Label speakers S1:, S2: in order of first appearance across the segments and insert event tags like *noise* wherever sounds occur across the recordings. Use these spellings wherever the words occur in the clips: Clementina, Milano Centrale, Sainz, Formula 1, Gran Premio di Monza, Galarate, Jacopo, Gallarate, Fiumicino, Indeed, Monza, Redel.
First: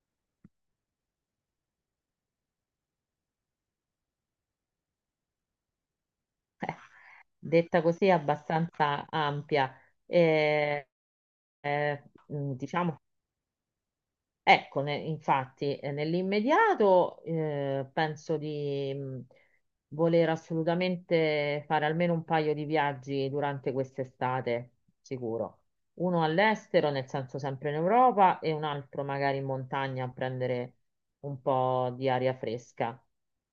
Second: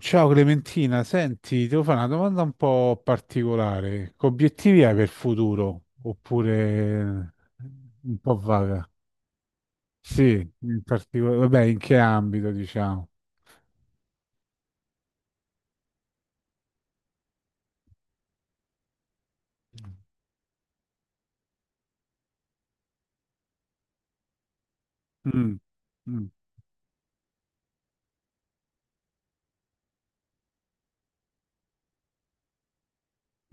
S1: Ciao Clementina, senti, ti devo fare una domanda un po' particolare. Che obiettivi hai per il futuro? Oppure
S2: Detta così è
S1: un po' vaga?
S2: abbastanza ampia.
S1: Sì, in
S2: Eh,
S1: particolare, vabbè, in che
S2: eh,
S1: ambito,
S2: diciamo,
S1: diciamo?
S2: ecco, infatti, nell'immediato penso di voler assolutamente fare almeno un paio di viaggi durante quest'estate, sicuro.
S1: Mm,
S2: Uno
S1: mm,
S2: all'estero, nel senso sempre in Europa, e un altro magari in montagna a prendere un po' di aria fresca.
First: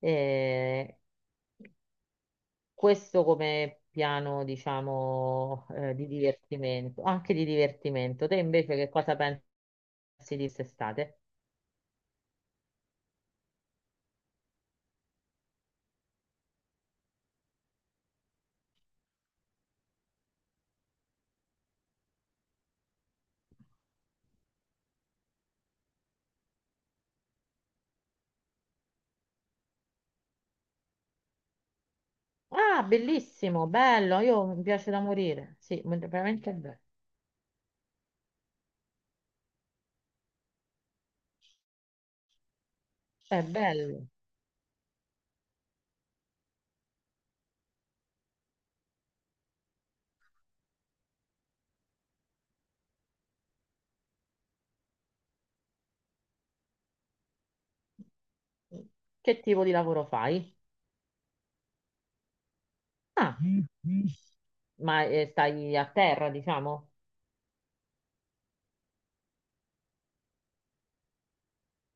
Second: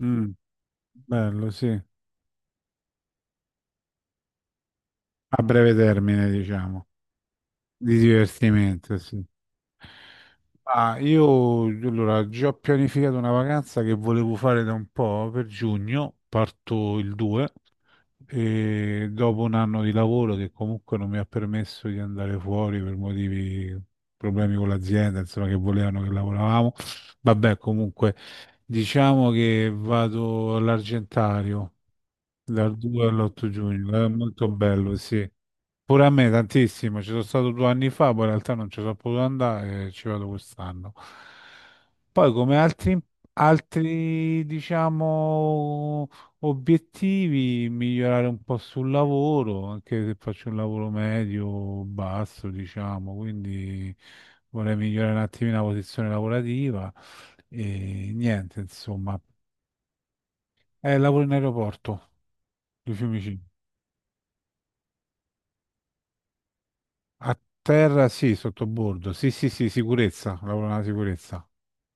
S1: mm, bello, sì. A
S2: questo come piano, diciamo,
S1: breve
S2: di
S1: termine, diciamo,
S2: divertimento, anche di
S1: di
S2: divertimento. Te invece che
S1: divertimento,
S2: cosa
S1: sì.
S2: pensi di
S1: Ah,
S2: quest'estate?
S1: io allora già ho pianificato una vacanza che volevo fare da un po' per giugno, parto il 2 e dopo un anno di lavoro che comunque non mi ha permesso di andare fuori per motivi, problemi con l'azienda, insomma che volevano che lavoravamo. Vabbè, comunque diciamo che vado all'Argentario dal
S2: Ah,
S1: 2 all'8
S2: bellissimo,
S1: giugno, è
S2: bello, io
S1: molto
S2: mi piace
S1: bello,
S2: da
S1: sì.
S2: morire. Sì,
S1: Pure a me
S2: veramente è bello.
S1: tantissimo, ci sono stato due anni fa, poi in realtà non ci sono potuto andare, e ci vado quest'anno. Poi come altri,
S2: È bello.
S1: diciamo, obiettivi, migliorare un po' sul lavoro, anche se faccio un lavoro medio, o basso, diciamo, quindi vorrei migliorare un attimino la posizione lavorativa e niente, insomma.
S2: Che tipo di lavoro fai?
S1: Lavoro in aeroporto di
S2: Ah,
S1: Fiumicino.
S2: ma stai a terra, diciamo?
S1: A terra sì, sottobordo. Sì, sì, sì, sicurezza, lavoro nella sicurezza.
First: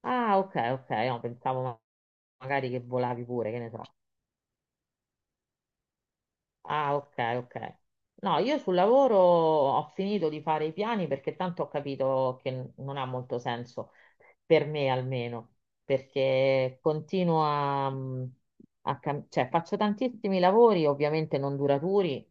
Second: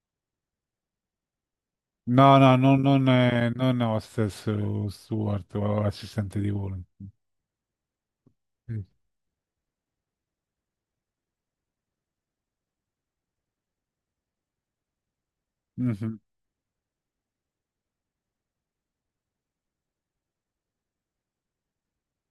S2: Ah, ok, ok, no, pensavo
S1: No, no,
S2: magari che volavi pure, che ne
S1: non
S2: so.
S1: hostess o steward o assistente di volo.
S2: Ah, ok, ok. No, io sul
S1: Sì.
S2: lavoro ho finito di fare i piani perché tanto ho capito che non ha molto senso, per me almeno,
S1: Mhm.
S2: perché continuo a, a cioè faccio tantissimi lavori, ovviamente non duraturi,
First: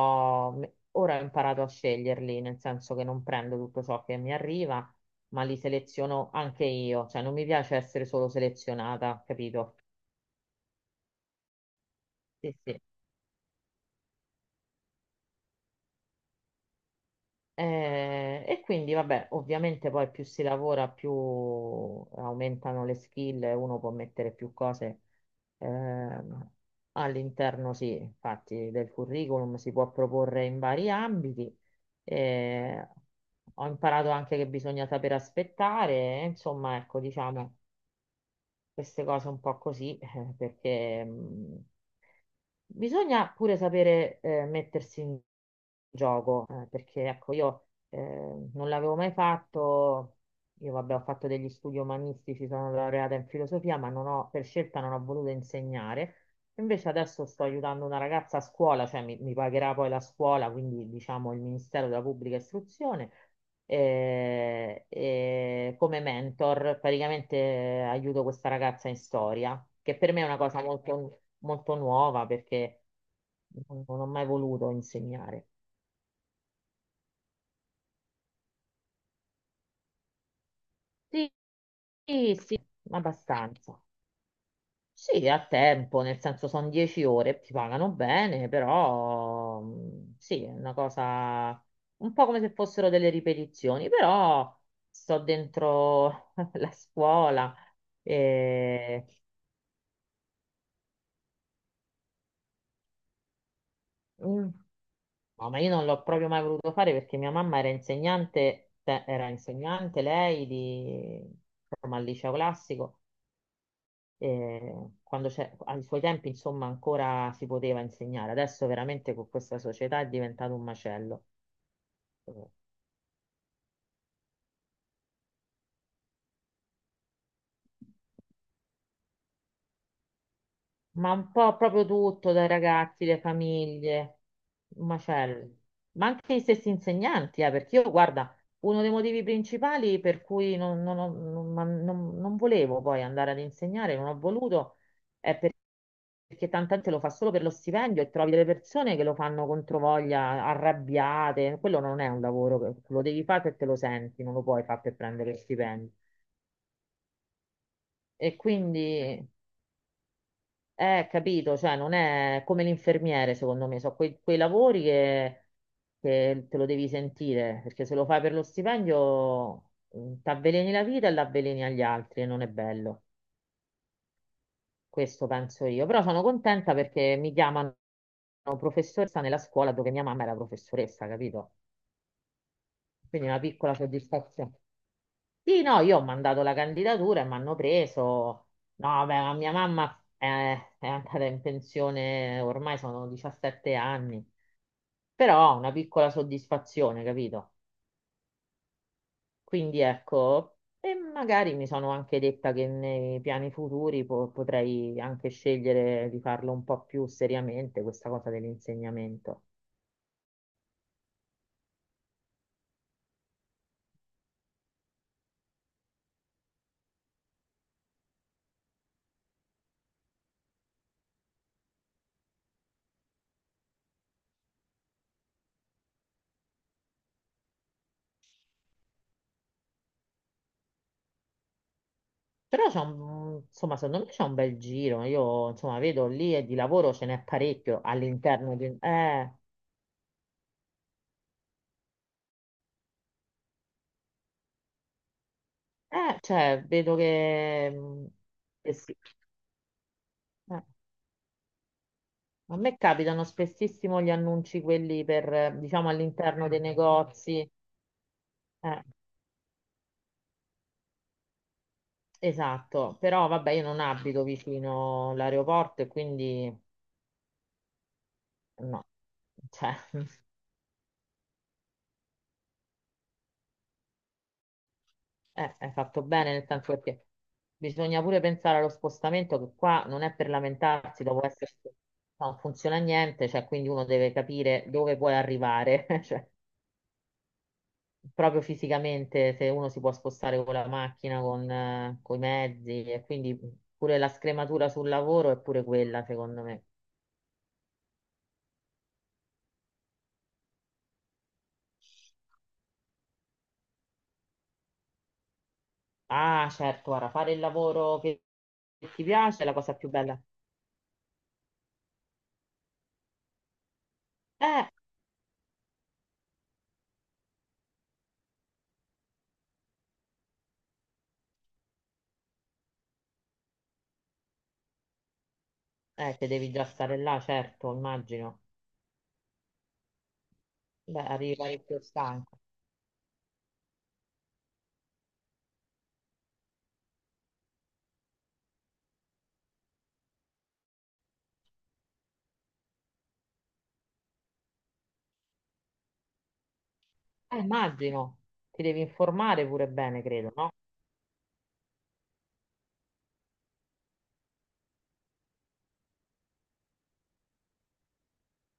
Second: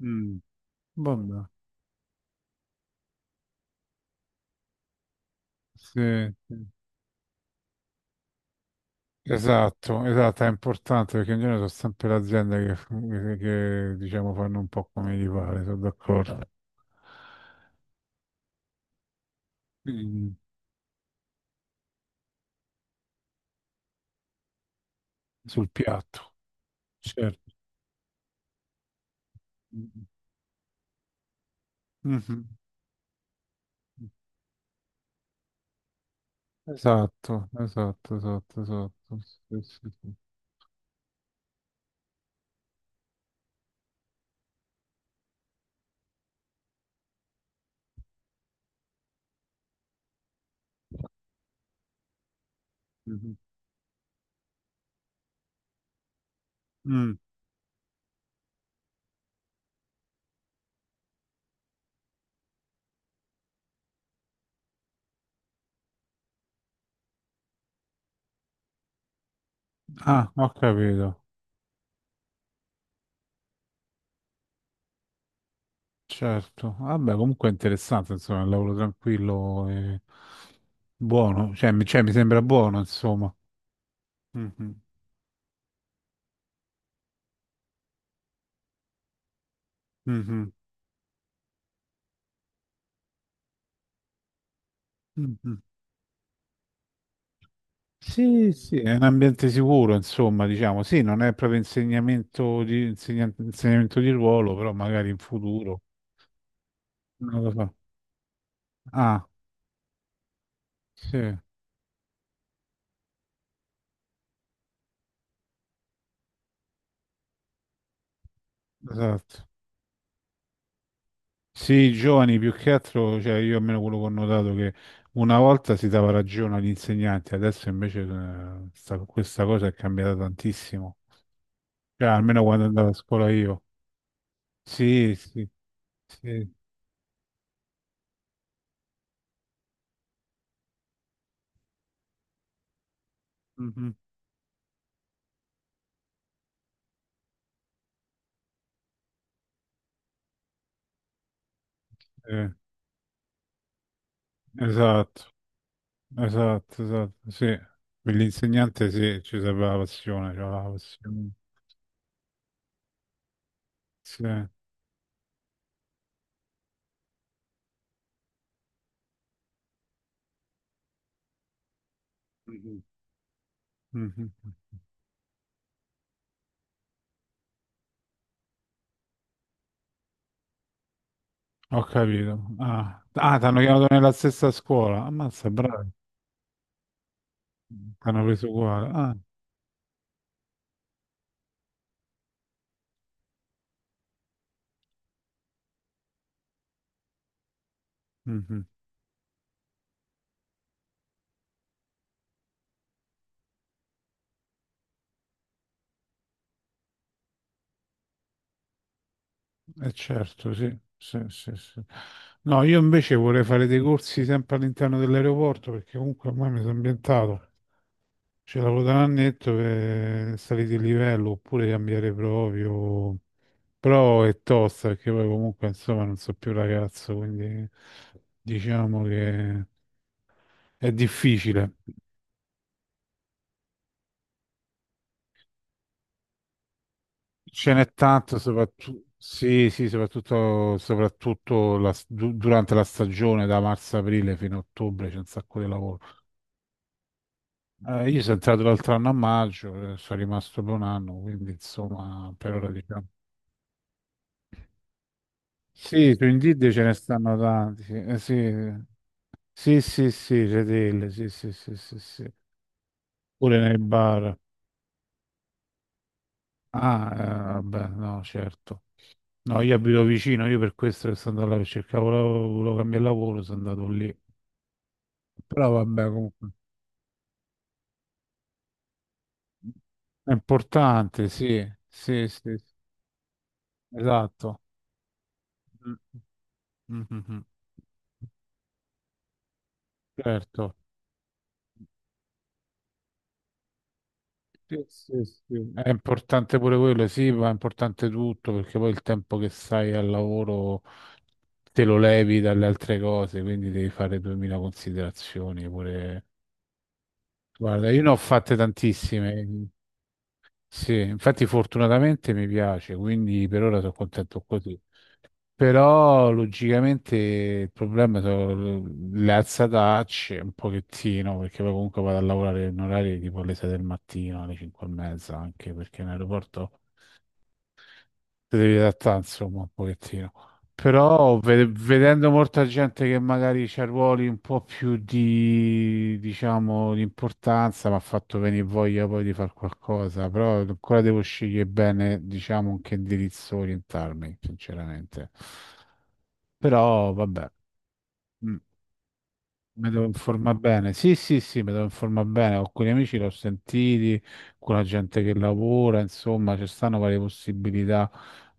S1: Mm.
S2: ora ho
S1: Vabbè.
S2: imparato a sceglierli, nel senso che non prendo tutto ciò che mi arriva, ma li
S1: Sì,
S2: seleziono anche
S1: sì.
S2: io, cioè non mi piace essere solo selezionata, capito?
S1: Esatto, esatto, è importante perché in genere sono sempre le
S2: Sì,
S1: aziende
S2: sì.
S1: che diciamo fanno un po' come gli pare, sono d'accordo.
S2: E quindi, vabbè, ovviamente poi più
S1: Mm.
S2: si lavora, più aumentano le skill, e uno può mettere più cose
S1: Sul piatto,
S2: ehm,
S1: certo.
S2: all'interno, sì, infatti, del curriculum, si può proporre in vari ambiti.
S1: Mhm.
S2: Eh, ho imparato anche che bisogna saper aspettare, insomma, ecco,
S1: Esatto,
S2: diciamo
S1: esatto, esatto,
S2: queste
S1: esatto.
S2: cose un po'
S1: Sì, sì,
S2: così, *laughs*
S1: sì.
S2: perché bisogna pure sapere mettersi in gioco, perché ecco, io non l'avevo mai fatto, io vabbè ho fatto degli studi umanistici, sono laureata in
S1: Mhm.
S2: filosofia, ma non ho, per scelta non ho voluto insegnare. Invece
S1: Mm.
S2: adesso sto aiutando una ragazza a scuola, mi pagherà poi la scuola, quindi diciamo il Ministero della Pubblica Istruzione, e come mentor praticamente aiuto questa ragazza in storia, che per me è
S1: Ah,
S2: una
S1: ho
S2: cosa
S1: capito,
S2: molto molto nuova perché non ho mai voluto insegnare.
S1: certo. Vabbè, comunque è interessante, insomma, è un lavoro tranquillo e
S2: Sì,
S1: buono, cioè, mi
S2: sì,
S1: sembra
S2: sì,
S1: buono, insomma.
S2: abbastanza.
S1: Mhm,
S2: Sì, a tempo, nel senso sono 10 ore, ti pagano bene, però sì, è
S1: mhm,
S2: una cosa un po' come se fossero delle ripetizioni, però sto
S1: mhm.
S2: dentro *laughs* la scuola
S1: Sì, sì, è un
S2: e...
S1: ambiente sicuro, insomma, diciamo, sì, non è proprio insegnamento di
S2: Mm.
S1: ruolo, però magari in
S2: No, ma io
S1: futuro.
S2: non l'ho proprio mai voluto fare perché mia
S1: Non lo
S2: mamma era
S1: so.
S2: insegnante,
S1: Ah,
S2: era insegnante lei di,
S1: sì,
S2: insomma, al liceo classico quando c'è, ai suoi tempi, insomma, ancora si poteva insegnare. Adesso veramente con
S1: esatto.
S2: questa società è diventato un macello.
S1: Sì, i giovani
S2: Eh,
S1: più che altro, cioè io almeno quello che ho notato che una volta si dava ragione agli insegnanti, adesso invece questa cosa è cambiata tantissimo.
S2: Ma un po' proprio
S1: Cioè,
S2: tutto,
S1: almeno
S2: dai
S1: quando andavo a
S2: ragazzi, le
S1: scuola io.
S2: famiglie, un
S1: Sì, sì,
S2: macello. Ma anche gli
S1: sì.
S2: stessi insegnanti, perché io, guarda, uno dei motivi principali per cui non, non ho- non- ma non- non volevo poi andare ad
S1: Mhm.
S2: insegnare, non ho voluto, è perché tanta gente lo fa solo per lo stipendio e trovi delle persone che lo fanno controvoglia, arrabbiate. Quello non è un
S1: Eh,
S2: lavoro, lo devi fare perché lo senti, non lo puoi fare per
S1: esatto,
S2: prendere lo stipendio.
S1: esatto, esatto, sì. Per
S2: E
S1: l'insegnante sì,
S2: quindi,
S1: ci serve la passione, cioè la passione.
S2: capito, cioè non è come l'infermiere, secondo me, sono
S1: Sì.
S2: quei lavori che te lo devi sentire, perché se lo fai per lo stipendio ti avveleni la vita e l'avveleni agli altri e non è
S1: Mhm.
S2: bello.
S1: Mhm.
S2: Questo penso io, però sono contenta perché mi chiamano professoressa nella scuola dove mia mamma era professoressa, capito?
S1: Ho capito. Ah,
S2: Quindi
S1: ah
S2: una
S1: ti hanno
S2: piccola
S1: chiamato nella stessa
S2: soddisfazione.
S1: scuola. Ammazza,
S2: Sì, no,
S1: bravo,
S2: io ho mandato la candidatura e mi hanno preso.
S1: ti hanno preso uguale.
S2: No,
S1: Ah.
S2: vabbè, ma mia mamma è andata in pensione ormai sono 17 anni, però una piccola soddisfazione, capito?
S1: Mhm.
S2: Quindi ecco, e magari mi sono anche detta che nei piani futuri potrei anche scegliere di farlo un po' più seriamente, questa cosa dell'insegnamento.
S1: Eh certo, sì, sì, sì, sì. No, io invece vorrei fare dei corsi sempre all'interno dell'aeroporto perché comunque ormai mi sono ambientato. Ce l'avevo da un annetto per salire di livello oppure cambiare proprio. Però è tosta perché poi comunque insomma non so più ragazzo, quindi diciamo che è difficile.
S2: Però c'è un, insomma, secondo me c'è un bel giro. Io, insomma, vedo lì e di lavoro ce n'è
S1: Ce
S2: parecchio
S1: n'è tanto,
S2: all'interno di...
S1: soprattutto, sì, sì, soprattutto, soprattutto durante la stagione da marzo-aprile fino a ottobre c'è un sacco di lavoro.
S2: Cioè, vedo
S1: Io sono entrato
S2: che
S1: l'altro
S2: sì.
S1: anno a maggio, sono
S2: Eh,
S1: rimasto per un anno, quindi insomma, per
S2: a
S1: ora
S2: me
S1: diciamo.
S2: capitano spessissimo gli annunci quelli per, diciamo,
S1: Sì, su
S2: all'interno dei
S1: Indeed ce ne stanno
S2: negozi.
S1: tanti. Sì,
S2: Eh,
S1: sì, sì, sì, sì, Redel, sì, sì, sì, sì, sì.
S2: Esatto, però vabbè,
S1: Pure
S2: io
S1: nei
S2: non abito
S1: bar.
S2: vicino l'aeroporto e quindi
S1: Ah, vabbè, no, certo.
S2: no,
S1: No,
S2: cioè,
S1: io abito
S2: *laughs*
S1: vicino, io per questo che sono andato là, perché cercavo lavoro, volevo cambiare lavoro, sono andato lì. Però
S2: hai fatto
S1: vabbè,
S2: bene nel
S1: comunque,
S2: senso perché bisogna pure pensare allo spostamento che qua non è per
S1: è
S2: lamentarsi, dopo
S1: importante,
S2: essere
S1: sì, sì,
S2: non
S1: sì, sì,
S2: funziona niente, cioè quindi uno deve
S1: esatto.
S2: capire dove puoi arrivare,
S1: Mm,
S2: *laughs* cioè
S1: mm, mm, mm.
S2: proprio fisicamente se uno si può spostare con la
S1: Certo.
S2: macchina, con, i mezzi e quindi pure la scrematura
S1: Sì,
S2: sul
S1: sì,
S2: lavoro è pure
S1: sì. È
S2: quella, secondo
S1: importante
S2: me.
S1: pure quello, sì, ma è importante tutto perché poi il tempo che stai al lavoro te lo levi dalle altre cose, quindi devi fare 2000 considerazioni pure.
S2: Ah, certo, guarda, fare il
S1: Guarda,
S2: lavoro
S1: io ne ho fatte
S2: che ti piace è la
S1: tantissime,
S2: cosa più bella.
S1: sì, infatti fortunatamente mi piace, quindi per ora sono contento
S2: Eh,
S1: così. Però logicamente il problema sono le alzatacce un pochettino, perché poi comunque vado a lavorare in orari tipo alle 6 del mattino, alle 5 e mezza, anche perché in
S2: che devi già
S1: aeroporto
S2: stare là, certo, immagino.
S1: ti devi adattare insomma un pochettino.
S2: Beh, arrivi
S1: Però
S2: parecchio
S1: vedendo
S2: stanco.
S1: molta gente che magari c'ha ruoli un po' più di, diciamo, di importanza, mi ha fatto venire voglia poi di fare qualcosa, però ancora devo scegliere bene, diciamo, in che indirizzo orientarmi, sinceramente. Però vabbè,
S2: Immagino.
S1: mm,
S2: Ti devi informare pure
S1: mi
S2: bene,
S1: devo
S2: credo, no?
S1: informare bene. Sì, sì, sì, mi devo informare bene. Con alcuni amici che l'ho sentiti, con la gente che lavora, insomma, ci stanno varie possibilità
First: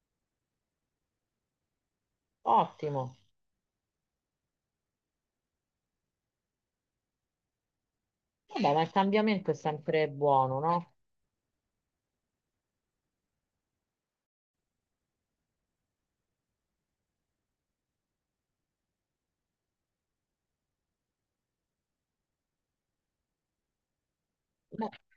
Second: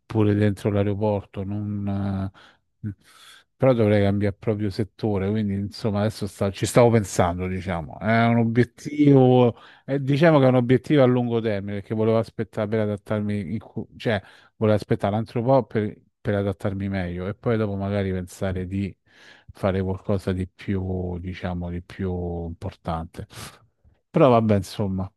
S1: pure dentro l'aeroporto. Non, Mm.
S2: Ottimo.
S1: Però dovrei cambiare proprio settore, quindi insomma adesso ci stavo pensando, diciamo. È un
S2: Vabbè, ma il cambiamento è
S1: obiettivo,
S2: sempre
S1: diciamo che è un
S2: buono, no?
S1: obiettivo a lungo termine, perché volevo aspettare per adattarmi, cioè volevo aspettare un altro po' per adattarmi meglio e poi dopo magari pensare di fare qualcosa di più, diciamo, di più importante. Però vabbè,
S2: Beh,
S1: insomma.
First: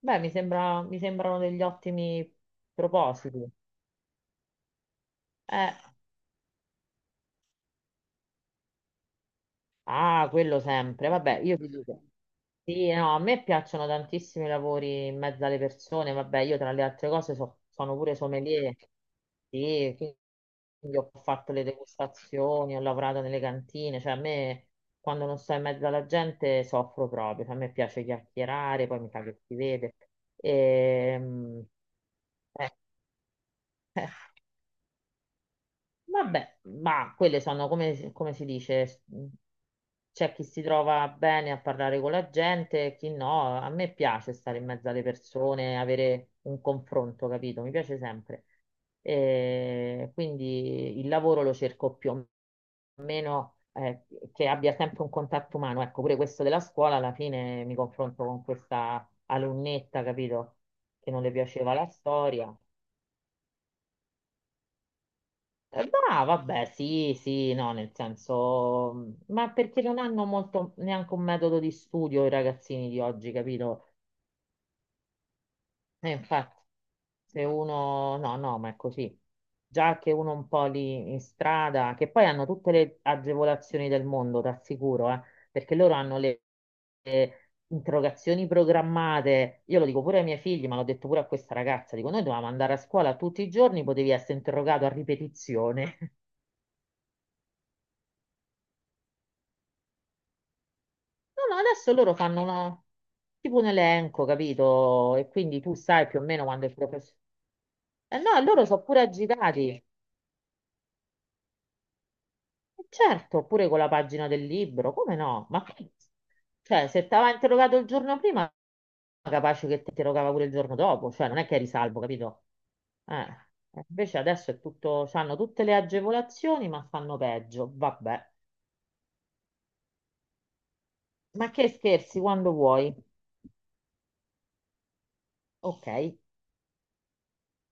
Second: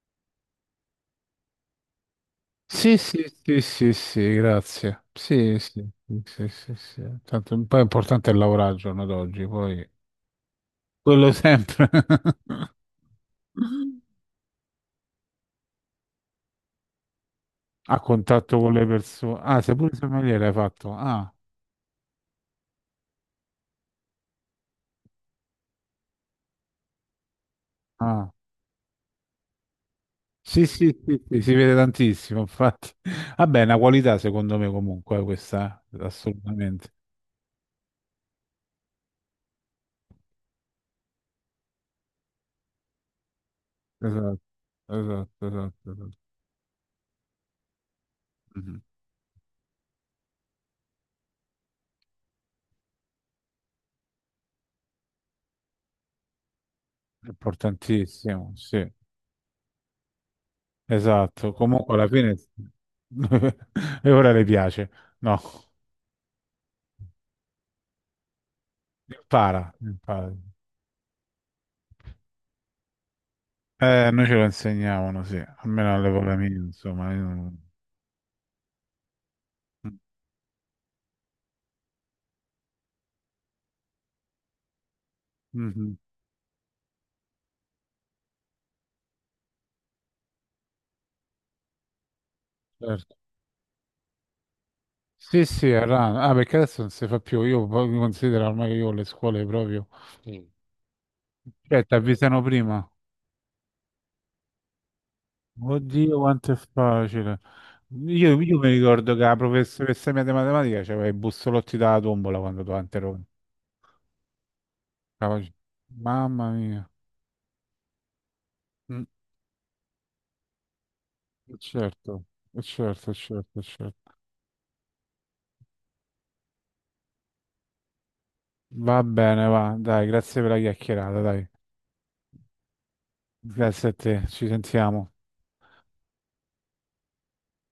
S2: beh, mi sembrano degli ottimi
S1: Sì, sì,
S2: propositi.
S1: sì, sì, sì, grazie. Sì,
S2: Eh,
S1: sì, sì, sì, sì, sì. Tanto, poi è importante il lavorare al giorno d'oggi, poi...
S2: ah, quello sempre.
S1: Quello
S2: Vabbè, io ti
S1: sempre.
S2: dico.
S1: *laughs*
S2: Sì, no, a me piacciono tantissimo i lavori in mezzo alle persone, vabbè, io tra le altre cose sono
S1: A
S2: pure
S1: contatto con
S2: sommelier,
S1: le persone. Ah, sei pure
S2: sì,
S1: sommeliere hai fatto.
S2: quindi ho
S1: Ah,
S2: fatto le degustazioni, ho lavorato nelle cantine, cioè a me quando non sto in mezzo alla gente soffro proprio, cioè, a me piace
S1: ah.
S2: chiacchierare, poi mi fa che si vede.
S1: Sì, sì, sì, sì, si
S2: Ehm,
S1: vede tantissimo, infatti.
S2: *laughs*
S1: *laughs* Vabbè, è una qualità secondo me comunque questa,
S2: vabbè,
S1: assolutamente.
S2: ma quelle sono come, c'è chi si trova bene a parlare con la gente, e chi no. A me piace
S1: Esatto,
S2: stare in mezzo alle
S1: esatto,
S2: persone,
S1: esatto. Esatto.
S2: avere un confronto, capito? Mi piace sempre.
S1: Mhm.
S2: E quindi il lavoro lo cerco più o meno che abbia sempre un contatto umano. Ecco, pure questo della scuola, alla fine mi confronto con
S1: Importantissimo, sì.
S2: questa alunnetta, capito? Che non le
S1: Esatto,
S2: piaceva la
S1: comunque alla fine...
S2: storia.
S1: *laughs* E ora le piace. No,
S2: No, vabbè, sì, sì, no, nel senso, ma
S1: impara,
S2: perché non hanno
S1: impara.
S2: molto neanche un metodo di studio i ragazzini di oggi, capito?
S1: Noi ce lo insegnavano, sì, almeno
S2: E
S1: all'epoca mia,
S2: infatti,
S1: insomma. Io
S2: se
S1: non-
S2: uno, no, no, ma è così. Già che uno un po' lì in strada, che poi hanno tutte le agevolazioni del mondo, t'assicuro, perché loro
S1: Mhm,
S2: hanno le interrogazioni programmate. Io lo dico pure ai miei figli, ma l'ho detto pure a questa ragazza, dico, noi dovevamo andare a
S1: certo.
S2: scuola tutti i giorni, potevi essere interrogato a
S1: Sì, sì, a
S2: ripetizione.
S1: rana. Ah, perché adesso non si fa più. Io poi considero ormai che io le scuole proprio. Mm.
S2: No, no,
S1: Cioè,
S2: adesso
S1: ti
S2: loro
S1: avvisano
S2: fanno
S1: prima.
S2: tipo un elenco, capito? E quindi tu sai
S1: Oddio,
S2: più o meno
S1: quanto è
S2: quando il professore...
S1: facile.
S2: Eh no,
S1: Io
S2: loro
S1: mi
S2: sono pure
S1: ricordo che la
S2: agitati.
S1: professoressa mia di matematica c'aveva i bussolotti dalla tombola quando tu
S2: E
S1: interrogavi.
S2: certo, pure con la pagina del libro, come no?
S1: Mamma
S2: Cioè,
S1: mia.
S2: se ti aveva interrogato il giorno prima,
S1: Mm,
S2: capace che ti interrogava pure il giorno dopo, cioè non è che eri salvo,
S1: Certo,
S2: capito?
S1: certo,
S2: Eh,
S1: certo, certo.
S2: invece adesso è tutto, hanno tutte le agevolazioni, ma fanno peggio. Vabbè,
S1: Va bene, va. Dai, grazie per la chiacchierata, dai.
S2: ma che scherzi quando vuoi.
S1: Grazie a te, ci sentiamo.
S2: Ok.